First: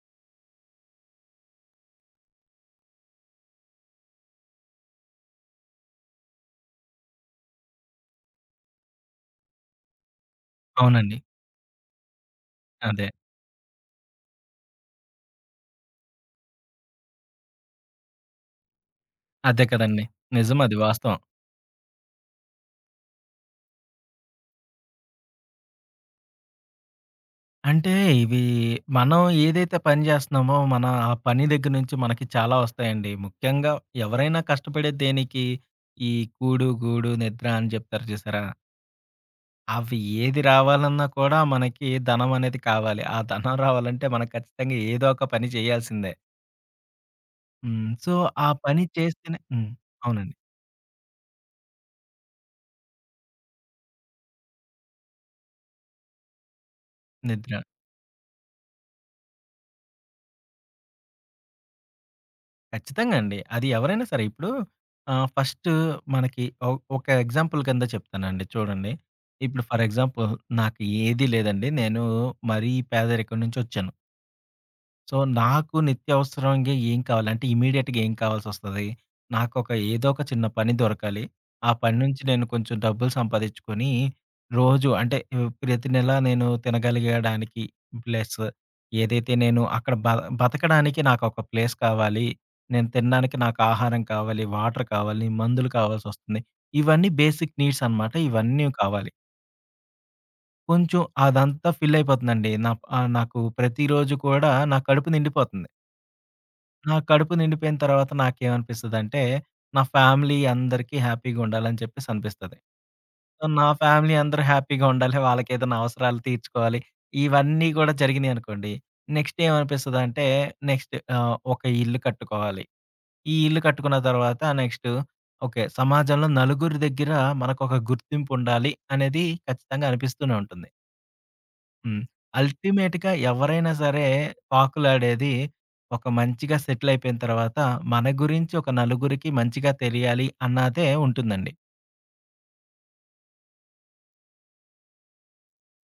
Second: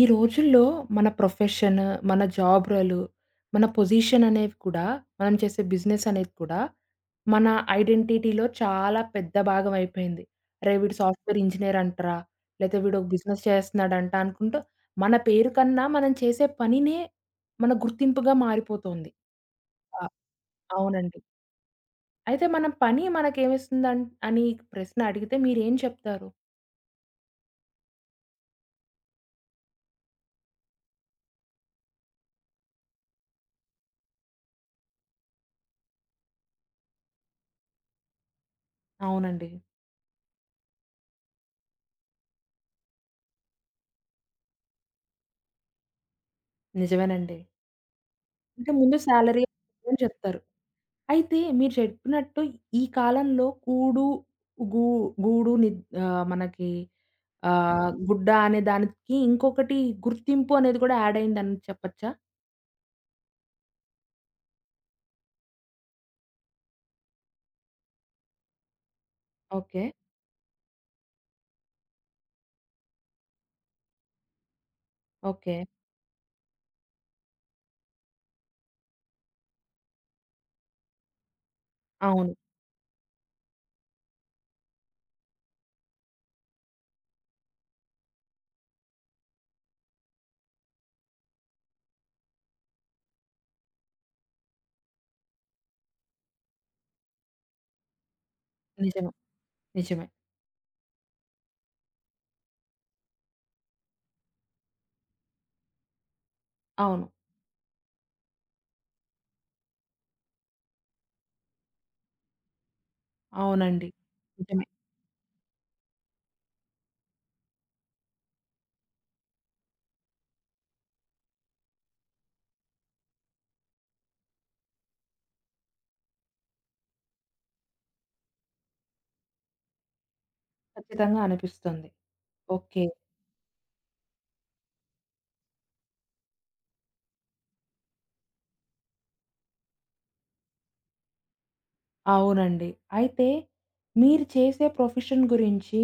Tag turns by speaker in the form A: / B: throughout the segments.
A: ఈ రోజుల్లో మన ప్రొఫెషన్, మన జాబ్ రోలు, మన పొజిషన్ అనేవి కూడా, మనం చేసే బిజినెస్ అనేది కూడా మన ఐడెంటిటీలో చాలా పెద్ద భాగం అయిపోయింది. అరే! వీడు
B: అవునండి.
A: సాఫ్ట్‌వేర్ ఇంజినీర్ అంటరా! లేతే వీడు
B: అదే.
A: ఒక బిజినెస్ చేస్తున్నాడంట అనుకుంటూ మన పేరు కన్నా మనం చేసే పనినే మన గుర్తింపుగా మారిపోతోంది.
B: అదే
A: ఆ!
B: కదండీ. నిజం అది వాస్తవం.
A: అవునండి. అయితే మన పని మనకేమిస్తుందన్ అని ప్రశ్న అడిగితే మీరేం చెప్తారు?
B: అంటే ఇవి మనం ఏదైతే పని జేస్తున్నామో, మన ఆ పని దగ్గర నుంచి మనకి చాలా వస్తాయండి. ముఖ్యంగా ఎవరైనా కష్టపడేది దేనికి? ఈ కూడు, గూడు, నిద్ర అని జెప్తారు జూసారా?
A: అవునండి.
B: అవి ఏది రావాలన్నా కూడా మనకి ధనం అనేది కావాలి. ఆ ధనం రావాలంటే మనం ఖచ్చితంగా ఏదో ఒక పని చేయాల్సిందే.
A: నిజమేనండి.
B: హ్మ్. సో, ఆ
A: అంటే
B: పని
A: ముందు
B: చేస్తేనే
A: సాలరీ అని
B: అవునండి.
A: చెప్తారు. అయితే మీరు చెప్పినట్టు ఈ కాలంలో కూడు, గూ గూడు నిద్ మనకి
B: నిద్ర.
A: ఆహ్, హ్మ్. గుడ్డ అనే దానికి ఇంకొకటి గుర్తింపు అనేది కూడా యాడ్ అయిందని చెప్పచ్చా?
B: ఖచ్చితంగా అండి. అది ఎవరైనా సరే ఇప్పుడు ఫస్ట్ మనకి ఒక ఎగ్జాంపుల్ కింద చెప్తానండి చూడండి. ఇప్పుడు ఫర్
A: ఓకే.
B: ఎగ్జాంపుల్ నాకు ఏది లేదండి. నేను మరీ పేదరికం నుంచొచ్చాను. So,
A: okay.
B: నాకు నిత్యవసరంగా ఏం కావాలి? అంటే ఇమ్మీడియేట్‌గా ఏం కావాల్సొస్తది? నాకొక ఏదో ఒక చిన్న పని దొరకాలి. ఆ పని నుంచి
A: అవును.
B: నేను కొంచెం డబ్బులు సంపాదించుకొని, రోజు అంటే ప్రతి నెల నేను తినగలిగడానికి ప్లస్ ఏదైతే నేను అక్కడ బతకడానికి నాకొక ప్లేస్ కావాలి. నేను తినడానికి నాకు ఆహారం కావాలి, వాటర్ కావాలి, మందులు కావాల్సొస్తుంది. ఇవన్నీ బేసిక్ నీడ్స్ అనమాట. ఇవన్నీ కావాలి.
A: నిజమే. నిజమే.
B: కొంచెం అదంతా ఫిల్ అయిపోతుందండి. నాకు ప్రతిరోజు కూడా నా కడుపు నిండిపోతుంది. నా
A: అవును.
B: కడుపు నిండిపోయిన తర్వాత నాకేమనిపిస్తదంటే, నా ఫ్యామిలీ అందరికీ హ్యాపీగా ఉండాలని చెప్పేసి అనిపిస్తది. సో, నా
A: అవునండి.
B: ఫ్యామిలీ అందరూ
A: నిజమే.
B: హ్యాపీగా ఉండాలి. వాళ్ళకేదైనా అవసరాలు తీర్చుకోవాలి. ఇవన్నీ గూడా జరిగినియనుకోండి, నెక్స్ట్ ఏమనిపిస్తదంటే నెక్స్ట్ ఒక ఇల్లు కట్టుకోవాలి. ఈ ఇల్లు కట్టుకున్న తర్వాత నెక్స్ట్ ఓకే. సమాజంలో నలుగురి దగ్గర మనకొక గుర్తింపు ఉండాలి అనేది ఖచ్చితంగా అనిపిస్తూనే ఉంటుంది.
A: ఖచ్చితంగా అనిపిస్తుంది.
B: హ్మ్.
A: ఓకే.
B: అల్టిమేట్‌గా ఎవరైనా సరే పాకులాడేది ఒక మంచిగా సెటిల్ అయిపోయిన తర్వాత మన గురించి ఒక నలుగురికి మంచిగా తెలియాలి అన్నదే ఉంటుందండి.
A: అవునండి. అయితే మీరు చేసే ప్రొఫెషన్ గురించి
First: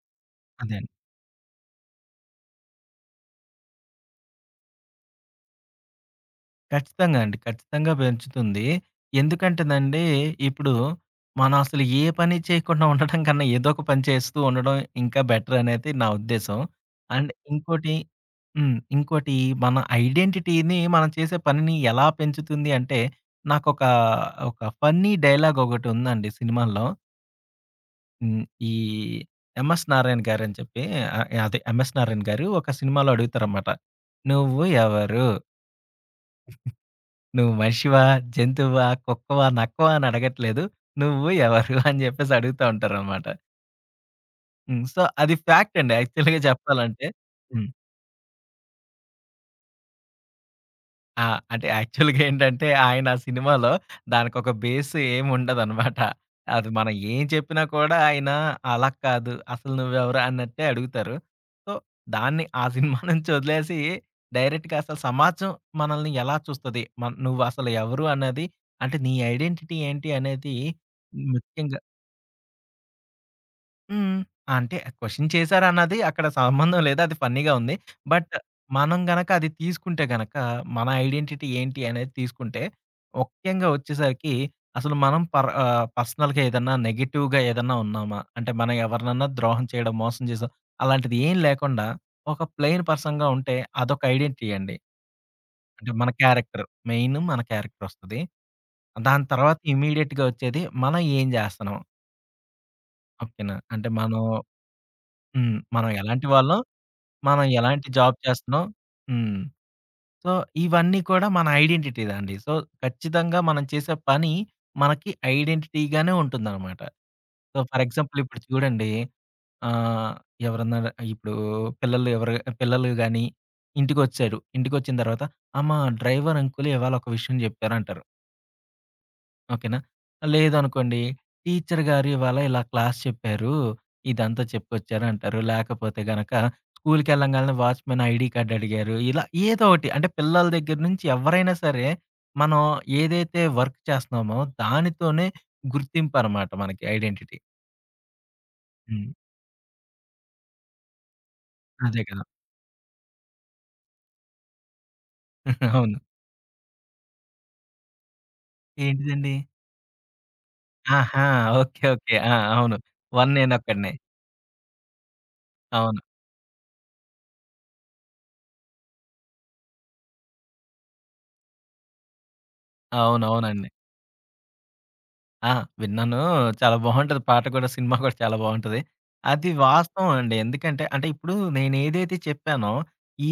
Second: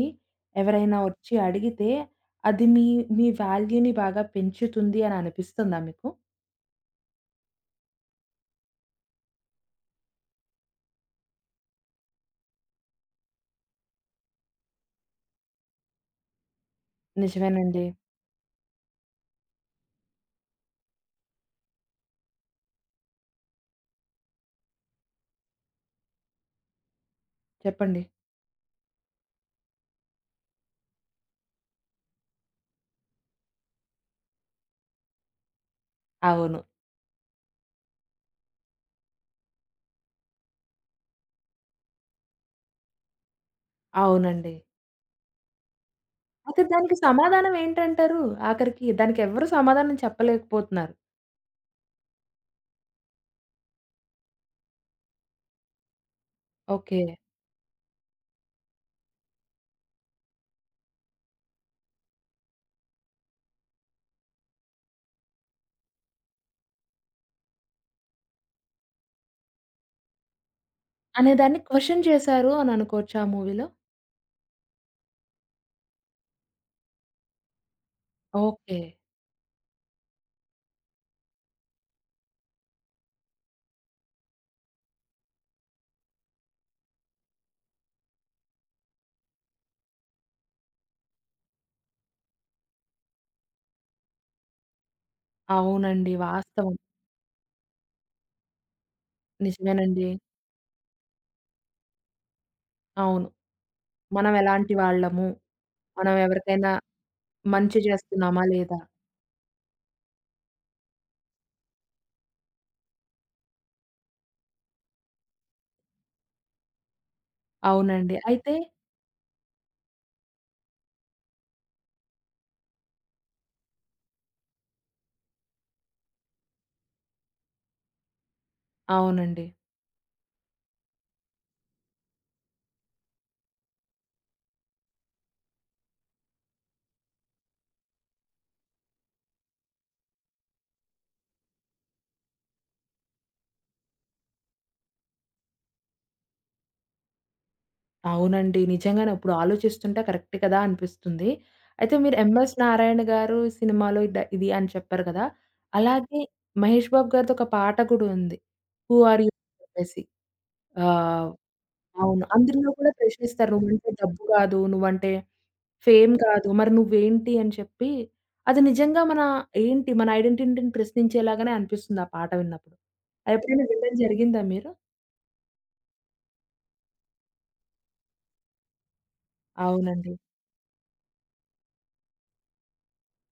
B: అదే
A: ఎవరైనా వచ్చి అడిగితే అది మీ, మీ వాల్యూని బాగా పెంచుతుంది అని అనిపిస్తుందా మీకు?
B: ఖచ్చితంగా అండి. ఖచ్చితంగా పెంచుతుంది. ఎందుకంటేనండి, ఇప్పుడు మనం అసలు ఏ పని చేయకుండా ఉండటం కన్నా ఏదో ఒక పని చేస్తూ ఉండడం ఇంకా బెటర్ అనేది నా ఉద్దేశం. అండ్
A: నిజమేనండి.
B: ఇంకోటి హ్మ్. ఇంకోటి మన ఐడెంటిటీని మనం చేసే పనిని ఎలా పెంచుతుంది అంటే, నాకొక ఒక ఒక ఫన్నీ డైలాగ్ ఒకటుందండి సినిమాల్లో.
A: చెప్పండి.
B: హ్మ్. ఈ 'ఎంఎస్ నారాయణ' గారని చెప్పి అదే 'ఎంఎస్ నారాయణ' గారు ఒక సినిమాలో అడుగుతారనమాట. "నువ్వు ఎవరు?"
A: అవును.
B: నువ్వు మనిషివా? జంతువా? కుక్కవా? నక్కవా? అని అడగట్లేదు. నువ్వు ఎవరు? అని జెప్పేసి అడుగుతా ఉంటారనమాట.
A: అవునండి.
B: హ్మ్. సో, అది ఫ్యాక్ట్ అండి యాక్చువల్‌గా
A: అయితే దానికి
B: చెప్పాలంటే.
A: సమాధానం
B: హ్మ్.
A: ఏంటంటారు? ఆఖరికి దానికి ఎవ్వరు సమాధానం చెప్పలేకపోతున్నారు.
B: ఆ! అంటే యాక్చువల్‌గా ఏంటంటే, ఆయన ఆ సినిమాలో దానికొక బేస్ ఏముండదనమాట. అది మనం
A: ఓకే.
B: ఏం చెప్పినా కూడా ఆయన అలా కాదు, అసలు నువ్వెవరు అన్నట్టే అడుగుతారు. సో, దాన్ని ఆ సినిమా నుంచి వదిలేసి డైరెక్ట్‌గా అసలు సమాజం మనల్ని ఎలా చూస్తది? నువ్వసలు ఎవరు అన్నది అంటే నీ ఐడెంటిటీ ఏంటి అనేది
A: అనేదాన్ని
B: ముఖ్యంగా
A: క్వెషన్ చేశారు అని అనుకోవచ్చా ఆ మూవీలో?
B: హ్మ్. ఆ! అంటే క్వెషన్ చేశారన్నది అక్కడ సంబంధం లేదు. అది ఫన్నీగా ఉంది. But
A: okay.
B: మనం గనక అది తీసుకుంటే గనక, మన ఐడెంటిటీ ఏంటి అనేది తీసుకుంటే, ముఖ్యంగా వచ్చేసరికి అసలు మనం పర్సనల్‌గా ఏదన్నా నెగెటివ్‌గా ఏదన్నా ఉన్నామా? అంటే మనం ఎవరినన్నా ద్రోహం చేయడం, మోసం చేసాం అలాంటిది ఏం లేకుండా ఒక ప్లెయిన్ పర్సన్‌గా ఉంటే అదొక ఐడెంటిటీ అండి. అంటే మన
A: అవునండి.
B: క్యారెక్టర్.
A: వాస్తవం.
B: మెయిన్ మన క్యారెక్టర్ వస్తది. దాని తర్వాత
A: నిజమేనండి.
B: ఇమ్మీడియేట్‌గా వచ్చేది మనం ఏం చేస్తున్నాం.
A: అవును.
B: ఓకేనా? అంటే మనం
A: మనం ఎలాంటి వాళ్ళము?
B: హ్మ్. మనం
A: మనం
B: ఎలాంటి వాళ్ళం,
A: ఎవరికైనా
B: మనం
A: మంచి
B: ఎలాంటి జాబ్
A: చేస్తున్నామా
B: చేస్తున్నాం.
A: లేదా?
B: హ్మ్. సో, ఇవన్నీ కూడా మన ఐడెంటిటీ అండి. సో, ఖచ్చితంగా మనం చేసే పని మనకి ఐడెంటిటీగానే ఉంటుందనమాట. సో, ఫర్
A: అవునండి.
B: ఎగ్జాంపుల్ ఇప్పుడు
A: అయితే
B: చూడండి ఆహ్, ఎవరన్నా ఇప్పుడు పిల్లలు ఎవరు పిల్లలు గాని ఇంటికొచ్చారు. ఇంటికొచ్చిన తర్వాత, "అమ్మా డ్రైవర్ అంకుల్ ఇవాళ ఒక విషయం చెప్పారు" అంటారు.
A: అవునండి.
B: ఓకేనా? లేదనుకోండి, టీచర్ గారు ఇవాళ ఇలా క్లాస్ చెప్పారు. ఇదంతా చెప్పుకొచ్చారు అంటారు. లేకపోతే గనక స్కూలుకెళ్ళంగాల్నే వాచ్‌మెన్ ఐడీ కార్డ్ అడిగారు. ఇలా ఏదో ఒకటి అంటే పిల్లల దగ్గర నుంచి ఎవరైనా సరే, మనం ఏదైతే వర్క్ చేస్తున్నామో దానితోనే గుర్తింపనమాట మనకి ఐడెంటిటీ.
A: అవునండి.
B: హ్మ్.
A: నిజంగానే ఇప్పుడు ఆలోచిస్తుంటే కరెక్ట్ కదా అనిపిస్తుంది. అయితే
B: అదే
A: మీరు
B: కదా!
A: 'ఎంఎస్ నారాయణ' గారు సినిమాలో ఇది అని చెప్పారు కదా!
B: అవును.
A: అలాగే మహేష్ బాబు గారిది ఒక పాట కూడా ఉంది. 'హూ ఆర్ యూ'
B: ఏంటిదండి?
A: అని చెప్పేసి.
B: ఆహా!
A: ఆహ్,
B: ఓకే. ఓకే.
A: అవును.
B: ఆ!
A: అందులో
B: అవును.
A: కూడా
B: 1
A: ప్రశ్నిస్తారు. "నువ్వంటే
B: నేనొక్కడినే.
A: డబ్బు కాదు, నువ్వంటే
B: అవును.
A: ఫేమ్ కాదు, మరి నువ్వేంటి?" అని చెప్పి అది నిజంగా మన ఏంటి మన ఐడెంటిటీని ప్రశ్నించేలాగానే అనిపిస్తుంది ఆ పాట విన్నప్పుడు. అది ఎప్పుడైనా
B: అవునవునండి.
A: వినడం జరిగిందా మీరు?
B: ఆ! విన్నాను. చాలా బావుంటది. పాట కూడా, సినిమా కూడా చాలా బావుంటది. అది వాస్తవం
A: అవునండి.
B: అండి. ఎందుకంటే అంటే ఇప్పుడు నేనేదైతే చెప్పానో,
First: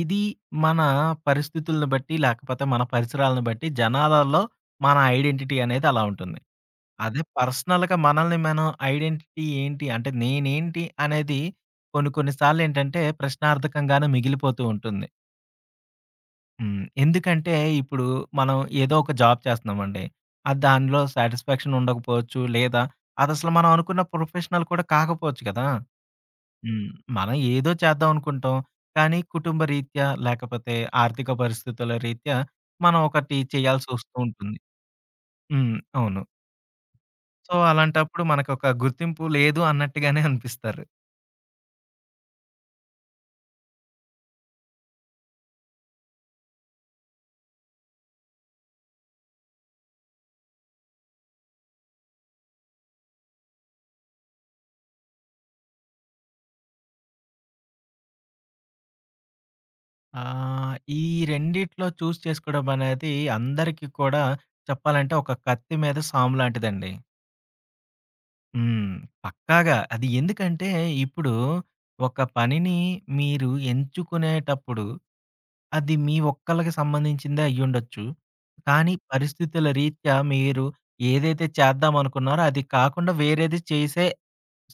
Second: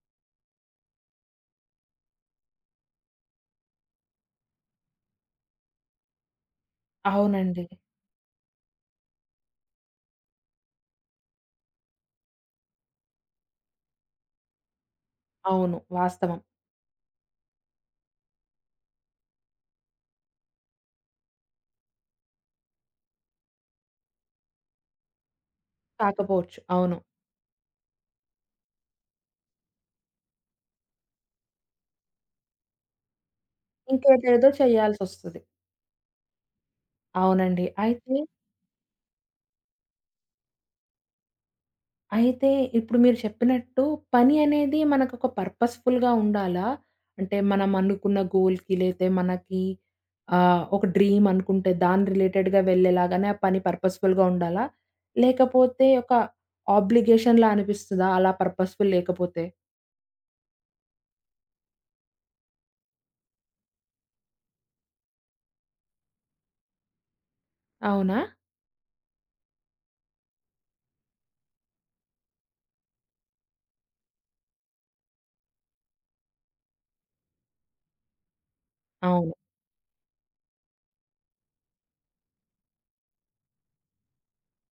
B: ఇది మన పరిస్థితులను బట్టి, లేకపోతే మన పరిసరాలను బట్టి జనాలలో మన ఐడెంటిటీ అనేది అలా ఉంటుంది. అదే
A: అవునండి.
B: పర్సనల్‌గా మనల్ని మనం ఐడెంటిటీ ఏంటి? అంటే నేనేంటి? అనేది కొన్ని కొన్ని సార్లేంటంటే ప్రశ్నార్థకంగానే మిగిలిపోతూ ఉంటుంది.
A: అవును. వాస్తవం.
B: హ్మ్. ఎందుకంటే, ఇప్పుడు మనం ఏదో ఒక జాబ్ చేస్తున్నామండి. అది దానిలో సాటిస్ఫాక్షన్ ఉండకపోవచ్చు. లేదా అదసలు మనం అనుకున్న ప్రొఫెషనల్ కూడా కాకపోవచ్చు కదా!
A: కాకపోవచ్చు.
B: హ్మ్.
A: అవును.
B: మనం ఏదో చేద్దాం అనుకుంటాం. కానీ కుటుంబ రీత్యా, లేకపోతే ఆర్థిక పరిస్థితుల రీత్యా మనం ఒకటి చేయాల్సొస్తూ
A: ఇంకేదేదో
B: ఉంటుంది.
A: ఓకే. చేయాల్సొస్తది.
B: హ్మ్. అవును. సో,
A: అవునండి. అయితే,
B: అలాంటప్పుడు మనకొక గుర్తింపు లేదు అన్నట్టుగానే అనిపిస్తారు.
A: అయితే ఇప్పుడు మీరు చెప్పినట్టు పని అనేది మనకొక పర్పస్‌ఫుల్‌గా ఉండాలా? అంటే మనం అనుకున్న గోల్‌కి లేతే మనకి ఒక డ్రీమ్ అనుకుంటే దాని రిలేటెడ్‌గా వెళ్ళేలాగానే ఆ పని పర్పస్‌ఫుల్‌గా ఉండాలా? లేకపోతే ఒక ఆబ్లిగేషన్‌లా అనిపిస్తదా అలా పర్పస్‌ఫుల్ లేకపోతే?
B: ఈ రెండిట్లో చూజ్ చేసుకోవడం అనేది అందరికీ కూడా చెప్పాలంటే ఒక కత్తి మీద సాము లాంటిదండి.
A: అవునా?
B: హ్మ్. పక్కాగా. అది ఎందుకంటే, ఇప్పుడు ఒక పనిని మీరు ఎంచుకునేటప్పుడు, అది మీ ఒక్కళ్ళకి సంబంధించిందే అయ్యుండొచ్చు. కానీ
A: అవును.
B: పరిస్థితుల రీత్యా మీరు ఏదైతే చేద్దామనుకున్నారో, అది కాకుండా వేరేది చేసే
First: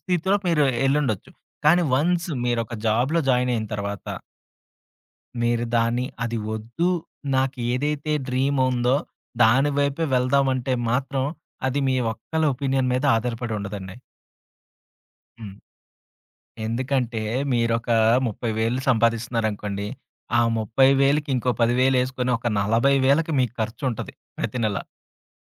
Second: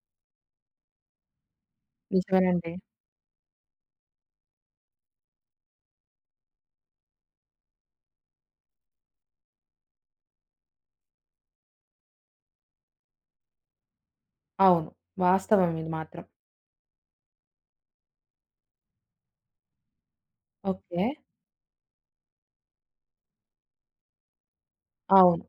B: స్థితిలో మీరు ఎళ్ళుండొచ్చు. కానీ వన్స్
A: నిజమేనండి.
B: మీరొక జాబ్‌లో జాయిన్ అయిన తర్వాత, మీరు దాన్ని అది వద్దు, నాకు ఏదైతే డ్రీమ్ ఉందో, దాని వైపే వెళ్దామంటే మాత్రం, అది మీ ఒక్కళ్ళ ఒపీనియన్ మీద ఆధారపడి ఉండదండి.
A: అవును.
B: హ్మ్.
A: వాస్తవం ఇది మాత్రం.
B: ఎందుకంటే మీరొక 30,000 సంపాదిస్తున్నారనుకోండి. ఆ
A: ఓకే.
B: 30,000కి ఇంకో 10,000 ఎసుకొని ఒక 40,000కి మీకు ఖర్చుంటది ప్రతి నెల.
A: అవును.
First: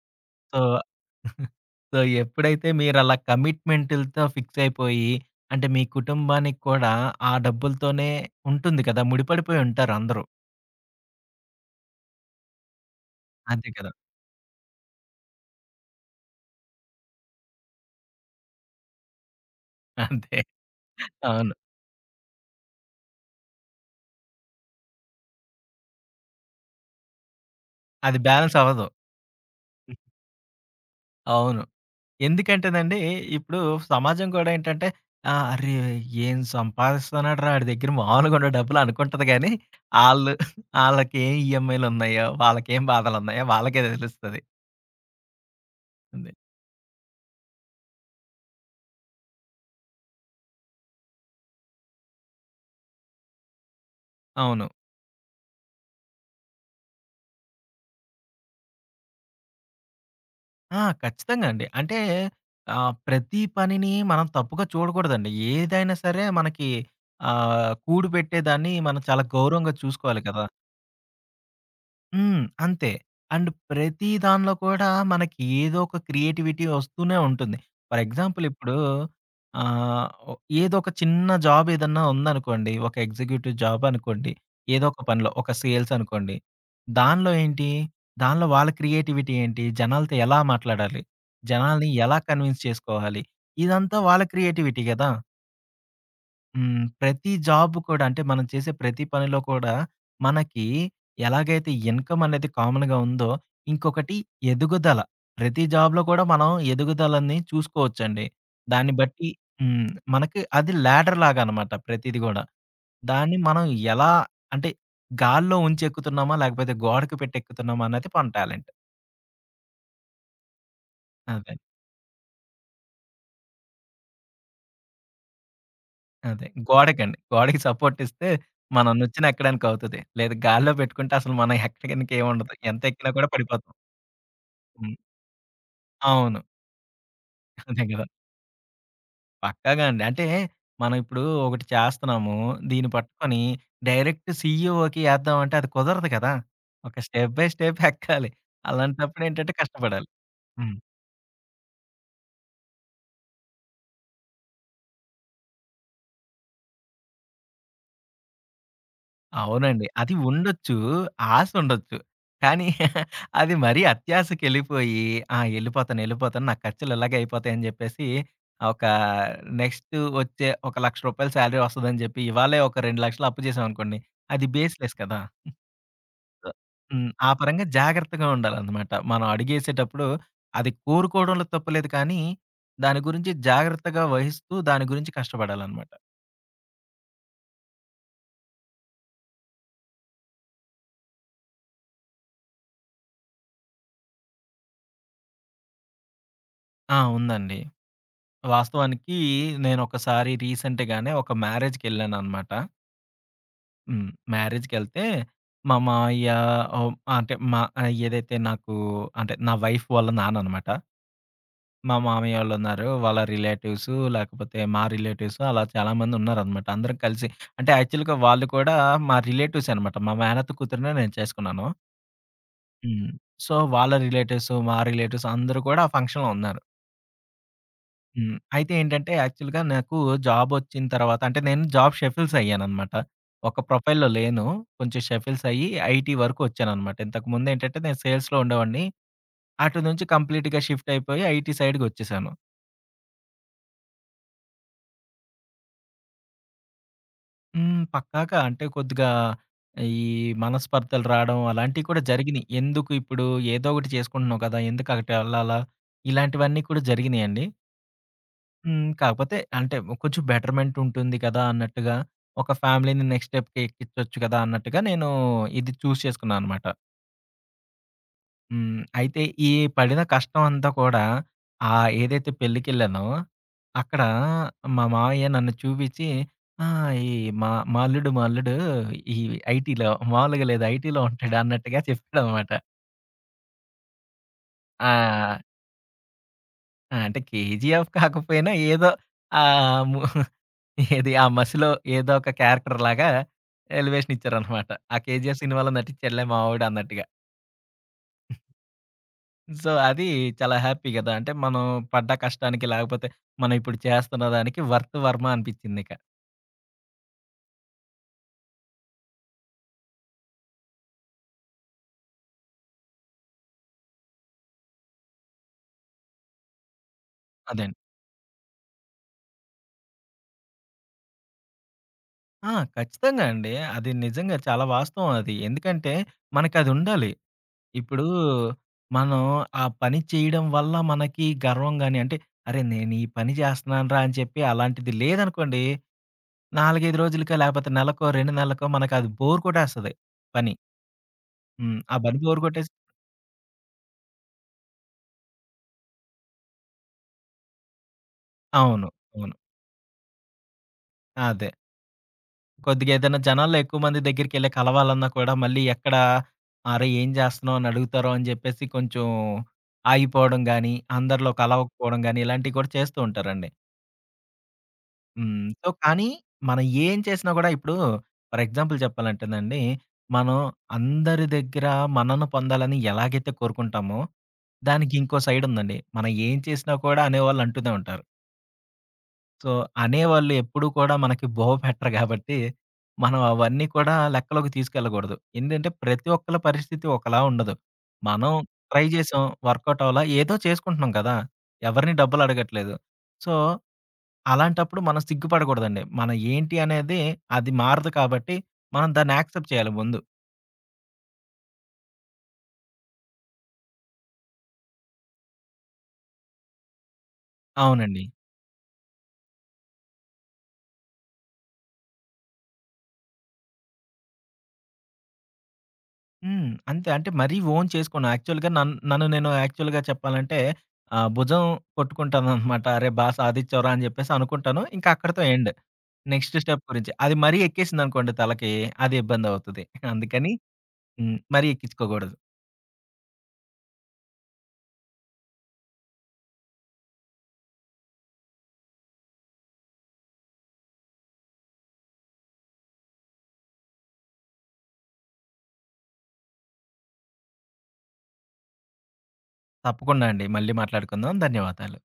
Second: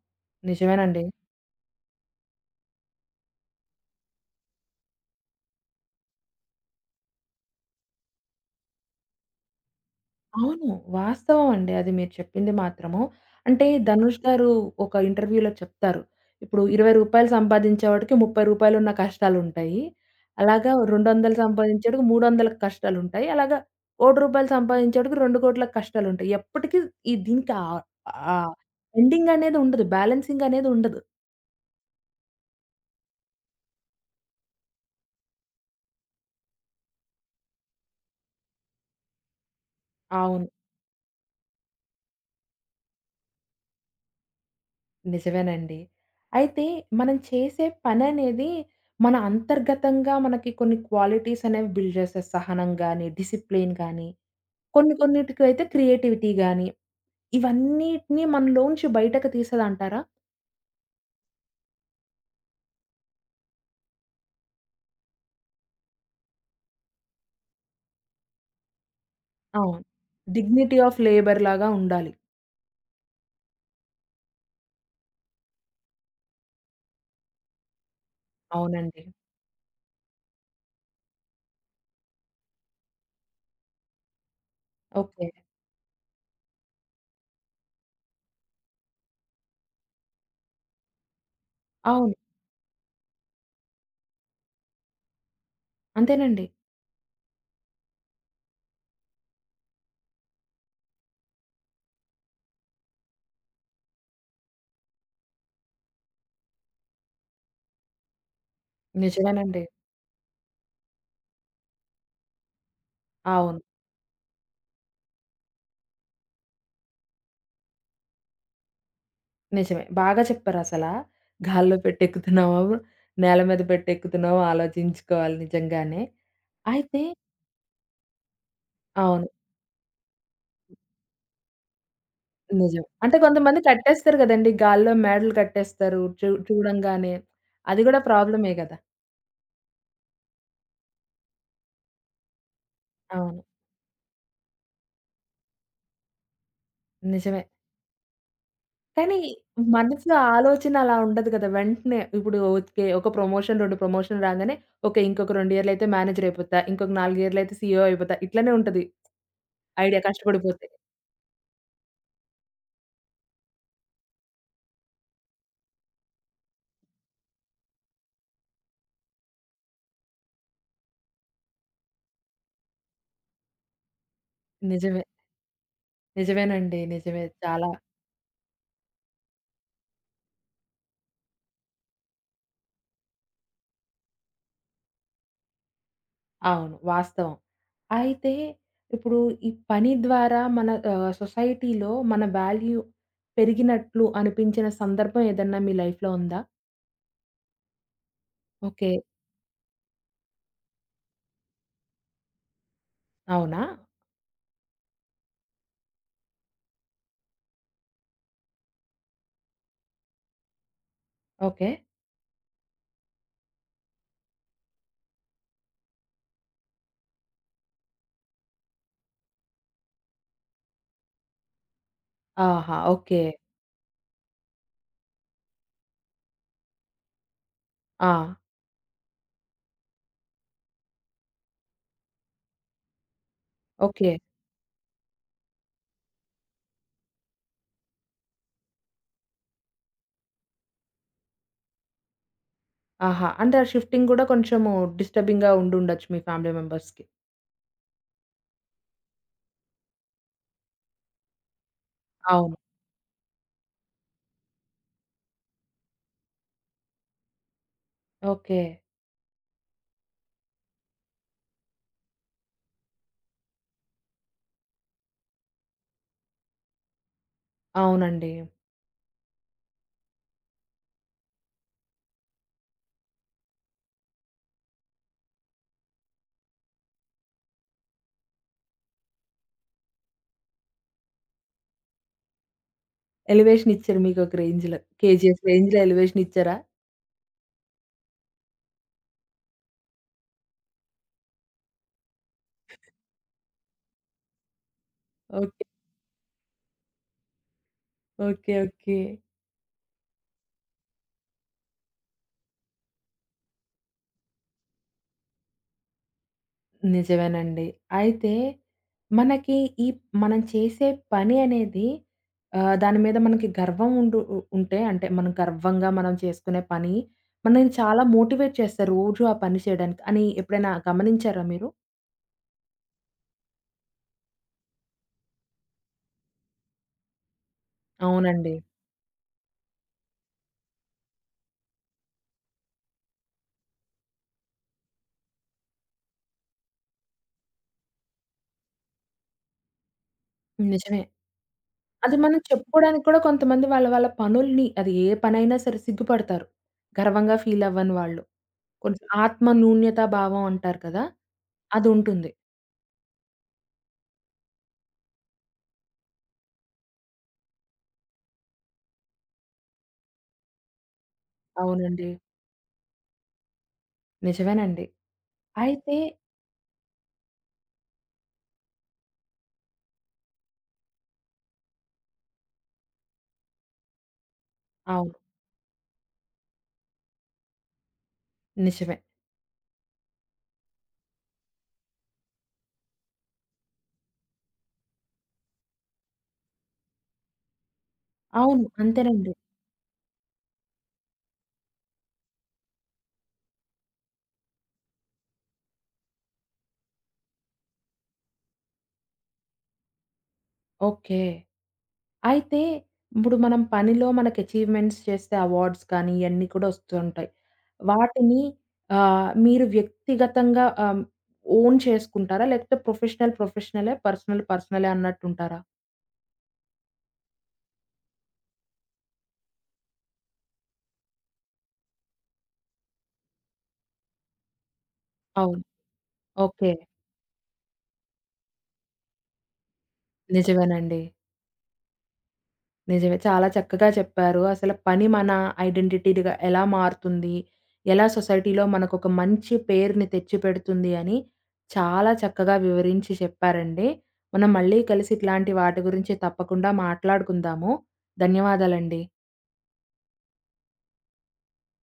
B: సో,
A: నిజమేనండి.
B: సో, ఎప్పుడైతే మీరలా కమిట్మెంటులతో ఫిక్స్ అయిపోయి అంటే మీ కుటుంబానికి కూడా ఆ డబ్బులతోనే ఉంటుంది కదా! ముడిపడిపోయి ఉంటారు అందరూ.
A: అవును. వాస్తవం అండి. అది మీరు చెప్పింది మాత్రము. అంటే
B: అంతే కదా!
A: ధనుష్ గారు ఒక ఇంటర్వ్యూలో చెప్తారు. ఇప్పుడు రూ. 20 సంపాదించేవాడికి రూ. 30 ఉన్న కష్టాలుంటాయి.
B: అంతే.
A: అలాగా 200
B: అవును.
A: సంపాదించేవాడికి 300 కష్టాలుంటాయి. అలాగా రూ. 1,00,00,000 సంపాదించేవాడికి 2,00,00,000 కష్టాలుంటాయి. ఎప్పటికి ఈ దీనికి ఆహ్,
B: అది
A: ఆహ్,
B: బ్యాలెన్స్ అవ్వదు.
A: ఎండింగ్ అనేది ఉండదు. బ్యాలెన్సింగ్ అనేది ఉండదు.
B: అవును. ఎందుకంటేనండి, ఇప్పుడు సమాజం కూడా ఏంటంటే, "అరే! ఏం సంపాదిస్తున్నాడు రా! ఆడి దగ్గర మామూలుగా ఉండవు డబ్బులు" అనుకుంటది గానీ, ఆళ్ళు
A: అవును.
B: ఆళ్ళకేం ఈఎంఐలున్నాయో, వాళ్ళకేం బాధలున్నాయో వాళ్ళకే తెలుస్తది.
A: నిజమేనండి.
B: అంతే.
A: అయితే మనం చేసే పననేది మన అంతర్గతంగా మనకి కొన్ని క్వాలిటీస్ అనేవి బిల్డ్ చేస్తాయి. సహనం గాని, డిసిప్లిన్ గాని,
B: అవును.
A: కొన్ని కొన్నిటికి అయితే క్రియేటివిటీ గాని, ఇవన్నిటిని మనలోంచి బయటకు తీసేదంటారా?
B: ఆ! ఖచ్చితంగా అండి. అంటే ప్రతి పనిని మనం తప్పుగా చూడకూడదండి. ఏదైనా సరే మనకి కూడుపెట్టేదాన్ని మనం చాలా గౌరవంగా
A: అవును.
B: చూసుకోవాలి కదా!
A: డిగ్నిటీ ఆఫ్ లేబర్ లాగా ఉండాలి.
B: హ్మ్. అంతే. అండ్ ప్రతి దానిలో కూడా మనకి ఏదో ఒక క్రియేటివిటీ వస్తూనే ఉంటుంది. ఫర్ ఎగ్జాంపుల్ ఇప్పుడు
A: అవునండి.
B: ఆహ్, ఒ ఏదో ఒక చిన్న జాబ్ ఏదన్నా ఉందనుకోండి. ఒక ఎగ్జిక్యూటివ్ జాబ్ అనుకోండి. ఏదో ఒక
A: ఓకే.
B: పనిలో ఒక సేల్స్ అనుకోండి. దానిలో ఏంటి? దానిలో వాళ్ళ క్రియేటివిటీ ఏంటి? జనాలతో ఎలా మాట్లాడాలి? జనాల్ని
A: అవును.
B: ఎలా కన్విన్స్ చేసుకోవాలి? ఇదంతా వాళ్ళ క్రియేటివిటీ గదా!
A: అంతేనండి.
B: హ్మ్. ప్రతి జాబ్ కూడా అంటే మనం చేసే ప్రతి పనిలో కూడా మనకి ఎలాగైతే ఇన్‌కమ్ అనేది కామన్‌గా ఉందో, ఇంకొకటి ఎదుగుదల. ప్రతి జాబ్‌లో కూడా మనం ఎదుగుదలని చూసుకోవచ్చండి. దాన్ని బట్టి
A: నిజమేనండి.
B: హ్మ్. మనకి అది లాడర్ లాగా అన్నమాట ప్రతీది గూడా. దాన్ని
A: అవును.
B: మనం ఎలా అంటే గాల్లో ఉంచెక్కుతున్నామా? లేకపోతే గోడకి పెట్టి ఎక్కుతున్నామా? అన్నది మన టాలెంట్.
A: నిజమే. బాగా చెప్పారసలా.
B: అదే.
A: గాల్లో పెట్టెక్కుతున్నామా, నేల మీద పెట్టెక్కుతున్నామా ఆలోచించుకోవాలి నిజంగానే.
B: అదే.
A: అయితే
B: గోడకండి. గోడకి సపోర్ట్ ఇస్తే మనం నిచ్చెన
A: అవును.
B: ఎక్కడానికి అవుతది. లేదా గాల్లో పెట్టుకుంటే అసలు మనం ఎక్కడానికి ఏముండదు. ఎంత
A: నిజం.
B: ఎక్కినా
A: అంటే
B: కూడా
A: కొంతమంది
B: పడిపోతాం.
A: కట్టేస్తారు గదండీ!
B: హ్మ్.
A: గాల్లో మేడలు కట్టేస్తారు. చూ
B: అవును.
A: చూడంగానే.
B: అదే
A: అది గూడా
B: కదా!
A: ప్రాబ్లమే గదా!
B: పక్కాగా అండి. అంటే మనం ఇప్పుడు ఒకటి చేస్తున్నాము. దీన్ని పట్టుకొని
A: అవును.
B: డైరెక్ట్ సీఈఓకి ఏద్దామంటే అది కుదరదు కదా! ఒక స్టెప్
A: నిజమే.
B: బై స్టెప్ ఎక్కాలి.
A: కానీ
B: అలాంటప్పుడు ఏంటంటే కష్టపడాలి.
A: మనసులో ఆలోచన
B: హ్మ్.
A: అలా ఉండదు గదా! వెంటనే ఇప్పుడు ఓకే. ఒక ప్రమోషన్, 2 ప్రమోషన్‌లు రాగానే ఓకే. ఇంకొక 2 ఇయర్‌లయితే మేనేజర్ అయిపోతా. ఇంకొక 4 ఇయర్‌లయితే సీఈఓ అయిపోతా. ఇట్లనే ఉంటది
B: అవునండి.
A: ఐడియా
B: అది
A: కష్టపడిపోతే.
B: ఉండొచ్చు. ఆసుండొచ్చు. కానీ అది మరీ అత్యాశకెళ్ళిపోయి, ఆ! ఎళ్ళిపోతాను, ఎళ్ళిపోతాను. నా ఖర్చులు ఇలాగే అయిపోతాయని జెప్పేసి, ఒక నెక్స్ట్ వచ్చే ఒక రూ. 1,00,000 శాలరీ వస్తదని జెప్పి, ఇవాళే ఒక 2,00,000 అప్పు చేశామనుకోండి, అది బేస్‌లెస్
A: నిజమే.
B: కదా! సో
A: నిజమేనండి.
B: హ్మ్.
A: నిజమే.
B: ఆ పరంగా
A: చాలా
B: జాగ్రత్తగా ఉండాలనమాట. మనం అడుగేసేటప్పుడు అది కోరుకోవడంలో తప్పులేదు కానీ, దాని గురించి జాగ్రత్తగా వహిస్తూ, దాని గురించి కష్టపడాలనమాట.
A: అవును. వాస్తవం. అయితే ఇప్పుడు ఈ పని ద్వారా మన సొసైటీలో మన వాల్యూ పెరిగినట్లు అనిపించిన సందర్భం ఏదన్నా మీ లైఫ్‌లో ఉందా?
B: ఆ! ఉందండి.
A: ఓకే.
B: వాస్తవానికి నేనొకసారి రీసెంట్‌గానే ఒక మ్యారేజ్‌కెళ్ళాననమాట.
A: అవునా?
B: హ్మ్. మ్యారేజ్‌కెళ్తే మా మావయ్య ఆహ్, అంటే మా ఏదైతే నాకు అంటే నా వైఫ్ వాళ్ళ నాన్ననమాట.
A: ఓకే.
B: మా మామయ్య వాళ్ళున్నారు. వాళ్ళ రిలేటివ్సు లేకపోతే మా రిలేటివ్సు అలా చాలామందున్నారనమాట. అందరం కలిసి అంటే యాక్చువల్‌గా వాళ్ళు కూడా మా రిలేటివ్సే అనమాట. మా మేనత్త కూతురినే నేను చేసుకున్నాను.
A: ఆహా!
B: హ్మ్.
A: ఓకే.
B: సో, వాళ్ళ రిలేటివ్సు, మా రిలేటివ్స్ అందరూ కూడా ఆ ఫంక్షన్‌లో ఉన్నారు.
A: ఆ!
B: హ్మ్. అయితే ఏంటంటే, యాక్చువల్‌గా నాకు జాబొచ్చిన తర్వాత అంటే, నేను జాబ్ షఫిల్స్ అయ్యాననమాట. ఒక ప్రొఫైల్‌లో
A: ఓకే.
B: లేను. కొంచెం షఫిల్స్ అయ్యి, ఐటీ వరకు వచ్చాననమాట. ఇంతకుముందేంటంటే, నేను సేల్స్‌లో ఉండేవాడిని. అటు నుంచి కంప్లీట్‌గా షిఫ్ట్ అయిపోయి, ఐటీ సైడ్‌కొచ్చేసాను.
A: ఆహా! అంటే ఆ షిఫ్టింగ్ గూడా కొంచెము డిస్టర్బింగ్‌గా ఉండుండొచ్చు మీ ఫ్యామిలీ మెంబర్స్‌కి.
B: హ్మ్. పక్కాగా అంటే, కొద్దిగా ఈ మనస్పర్ధలు రాడం అలాంటివి కూడా జరిగినియి.
A: అవును.
B: ఎందుకు ఇప్పుడు ఏదో ఒకటి చేసుకుంటున్నావు కదా! ఎందుకు అటు ఎళ్ళాలా? ఇలాంటివన్నీ కూడా జరిగినియండి.
A: ఓకే.
B: హ్మ్. కాకపోతే అంటే కొంచెం బెటర్‌మెంట్ ఉంటుంది కదా! అన్నట్టుగా ఒక ఫ్యామిలీ‌ని నెక్స్ట్ స్టెప్‌కి ఎక్కించొచ్చు కదా! అన్నట్టుగా నేను ఇది చూజ్ చేసుకున్నాననమాట.
A: అవునండి.
B: హ్మ్. అయితే ఈ పడిన కష్టం అంతా కూడా ఏదైతే పెళ్ళికెళ్ళానో అక్కడ మా మావయ్య నన్ను చూపించి "ఆ! ఈ మా మా అల్లుడు ఈ ఐటీలో మామూలుగా లేదు ఐటీలో ఉంటాడు" అన్నట్టుగా చెప్పాడనమాట.
A: ఎలివేషన్ ఇచ్చారు మీకొక రేంజ్‌లో.
B: ఆ!
A: 'కేజీఎఫ్' రేంజ్‌లో ఎలివేషన్ ఇచ్చారా?
B: అంటే కేజీఎఫ్ కాకపోయినా ఏదో ఆహ్, ము ఏది ఆ మసిలో ఏదో ఒక క్యారెక్టర్ లాగా ఎలివేషన్ ఇచ్చారనమాట. ఆ 'కేజీఎఫ్'
A: ఓకే.
B: సినిమాలో నటించాడులే మావోడు అన్నట్టుగా.
A: ఓకే. ఓకే.
B: సో, అది చాలా హ్యాపీ గదా! అంటే మనం పడ్డ కష్టానికి లేకపోతే మనం ఇప్పుడు చేస్తున్న దానికి వర్త్ వర్మ అనిపించిందిక.
A: నిజమేనండి. అయితే మనకి ఈ మనం చేసే పని అనేది దాని మీద మనకి గర్వం ఉండు ఉ ఉంటే అంటే మనం గర్వంగా మనం చేసుకునే పని మనల్ని
B: అదండి.
A: చాలా మోటివేట్ చేస్తారు రోజు ఆ పని చేయడానికి అని ఎప్పుడైనా గమనించారా మీరు?
B: ఆ! ఖచ్చితంగా అండి. అది నిజంగా చాలా వాస్తవం అది. ఎందుకంటే మనకదుండాలి. ఇప్పుడు
A: అవునండి.
B: మనం ఆ పని చేయడం వల్ల మనకి గర్వం గాని, అంటే అరే! నేను ఈ పని చేస్తున్నానురా అని చెప్పి అలాంటిది లేదనుకోండి 4, 5 రోజులకో, లేపోతే నెలకో, 2 నెలలకో మనకది బోర్ కొట్టేస్తది పని.
A: నిజమే.
B: హ్మ్. ఆ
A: అది
B: పని
A: మనం
B: బోర్ కొట్టేసి
A: చెప్పుకోవడానికి కూడా కొంతమంది వాళ్ళ వాళ్ళ పనుల్ని అది ఏ పనైనా సరే సిగ్గుపడతారు. గర్వంగా ఫీల్ అవ్వని వాళ్ళు.
B: అవును.
A: కొంచెం
B: అవును.
A: ఆత్మ న్యూన్యతా భావం అంటారు కదా!
B: అదే.
A: అది ఉంటుంది.
B: కొద్దిగా ఏదైనా జనాల్లో ఎక్కువ మంది దగ్గరికెళ్ళి కలవాలన్నా కూడా మళ్ళీ ఎక్కడ "అరే! ఏం చేస్తున్నావు?" అని అడుగుతారో అని చెప్పేసి కొంచెం ఆగిపోవడం గానీ, అందరిలో కలవకపోవడం
A: అవునండి.
B: గానీ, ఇలాంటివి కూడా చేస్తూ ఉంటారండి.
A: నిజమేనండి.
B: హ్మ్. సో,
A: అయితే
B: కానీ మనం ఏం చేసినా గూడా ఇప్పుడు ఫర్ ఎగ్జాంపుల్ చెప్పాలంటేనండి, మనం అందరి దగ్గర మన్నన పొందాలని ఎలాగైతే కోరుకుంటామో, దానికి
A: అవును.
B: ఇంకో సైడ్ ఉందండి. మనం ఏం చేసినా కూడా అనేవాళ్ళు అంటూనే ఉంటారు.
A: నిజమే.
B: సో, అనేవాళ్ళు ఎప్పుడూ కూడా మనకి బోవ పెట్టరు గాబట్టి, మనం అవన్నీ కూడా లెక్కలోకి తీసుకెళ్ళకూడదు. ఏంటంటే ప్రతి ఒక్కళ్ళ పరిస్థితి ఒకలా ఉండదు. మనం
A: అవును.
B: ట్రై జేసాం
A: అంతేనండి.
B: వర్కౌట్ అవ్వలా, ఏదో చేసుకుంటున్నాం కదా! ఎవరిని డబ్బులు అడగట్లేదు. సో అలాంటప్పుడు మనం సిగ్గుపడకూడదండి. మనం ఏంటి అనేది అది మారదు కాబట్టి, మనం దాన్ని యాక్సెప్ట్ చేయాలి ముందు.
A: ఓకే. అయితే ఇప్పుడు మనం పనిలో మనకి అచీవ్‌మెంట్స్ చేస్తే అవార్డ్స్ కానీ ఇయన్నీ కూడా వస్తూ ఉంటాయి.
B: అవునండి.
A: వాటిని మీరు వ్యక్తిగతంగా ఓన్ చేసుకుంటారా? లేకపోతే ప్రొఫెషనల్ ప్రొఫెషనలే, పర్సనల్ పర్సనలే అన్నట్టుంటారా?
B: హ్మ్. అంతే. అంటే మరీ ఓన్ చేసుకోను. యాక్చువల్‌గా నన్ను నేను యాక్చువల్‌గా చెప్పాలంటే భుజం కొట్టుకుంటాననమాట. అరే! బా సాధిచ్చావురా అని జెప్పేసి అనుకుంటాను. ఇంకా అక్కడితో ఎండ్.
A: అవును.
B: Next step
A: okay.
B: గురించి. అది మరీ ఎక్కేసిందనుకోండి తలకి, అది ఇబ్బందవుతది. అందుకని
A: నిజమేనండి.
B: హ్మ్. మరీ ఎక్కించుకోకూడదు.
A: నిజమే. చాలా చక్కగా చెప్పారు. అసలు పని మన ఐడెంటిటీ‌గా ఎలా మారుతుంది? ఎలా సొసైటీలో మనకొక మంచి పేరుని తెచ్చిపెడుతుంది అని చాలా చక్కగా వివరించి చెప్పారండి. మనం మళ్ళీ కలిసి ఇట్లాంటి వాటి గురించి తప్పకుండా మాట్లాడుకుందాము. ధన్యవాదాలండి.
B: తప్పకుండా అండి. మళ్ళీ మాట్లాడుకుందాం. ధన్యవాదాలు.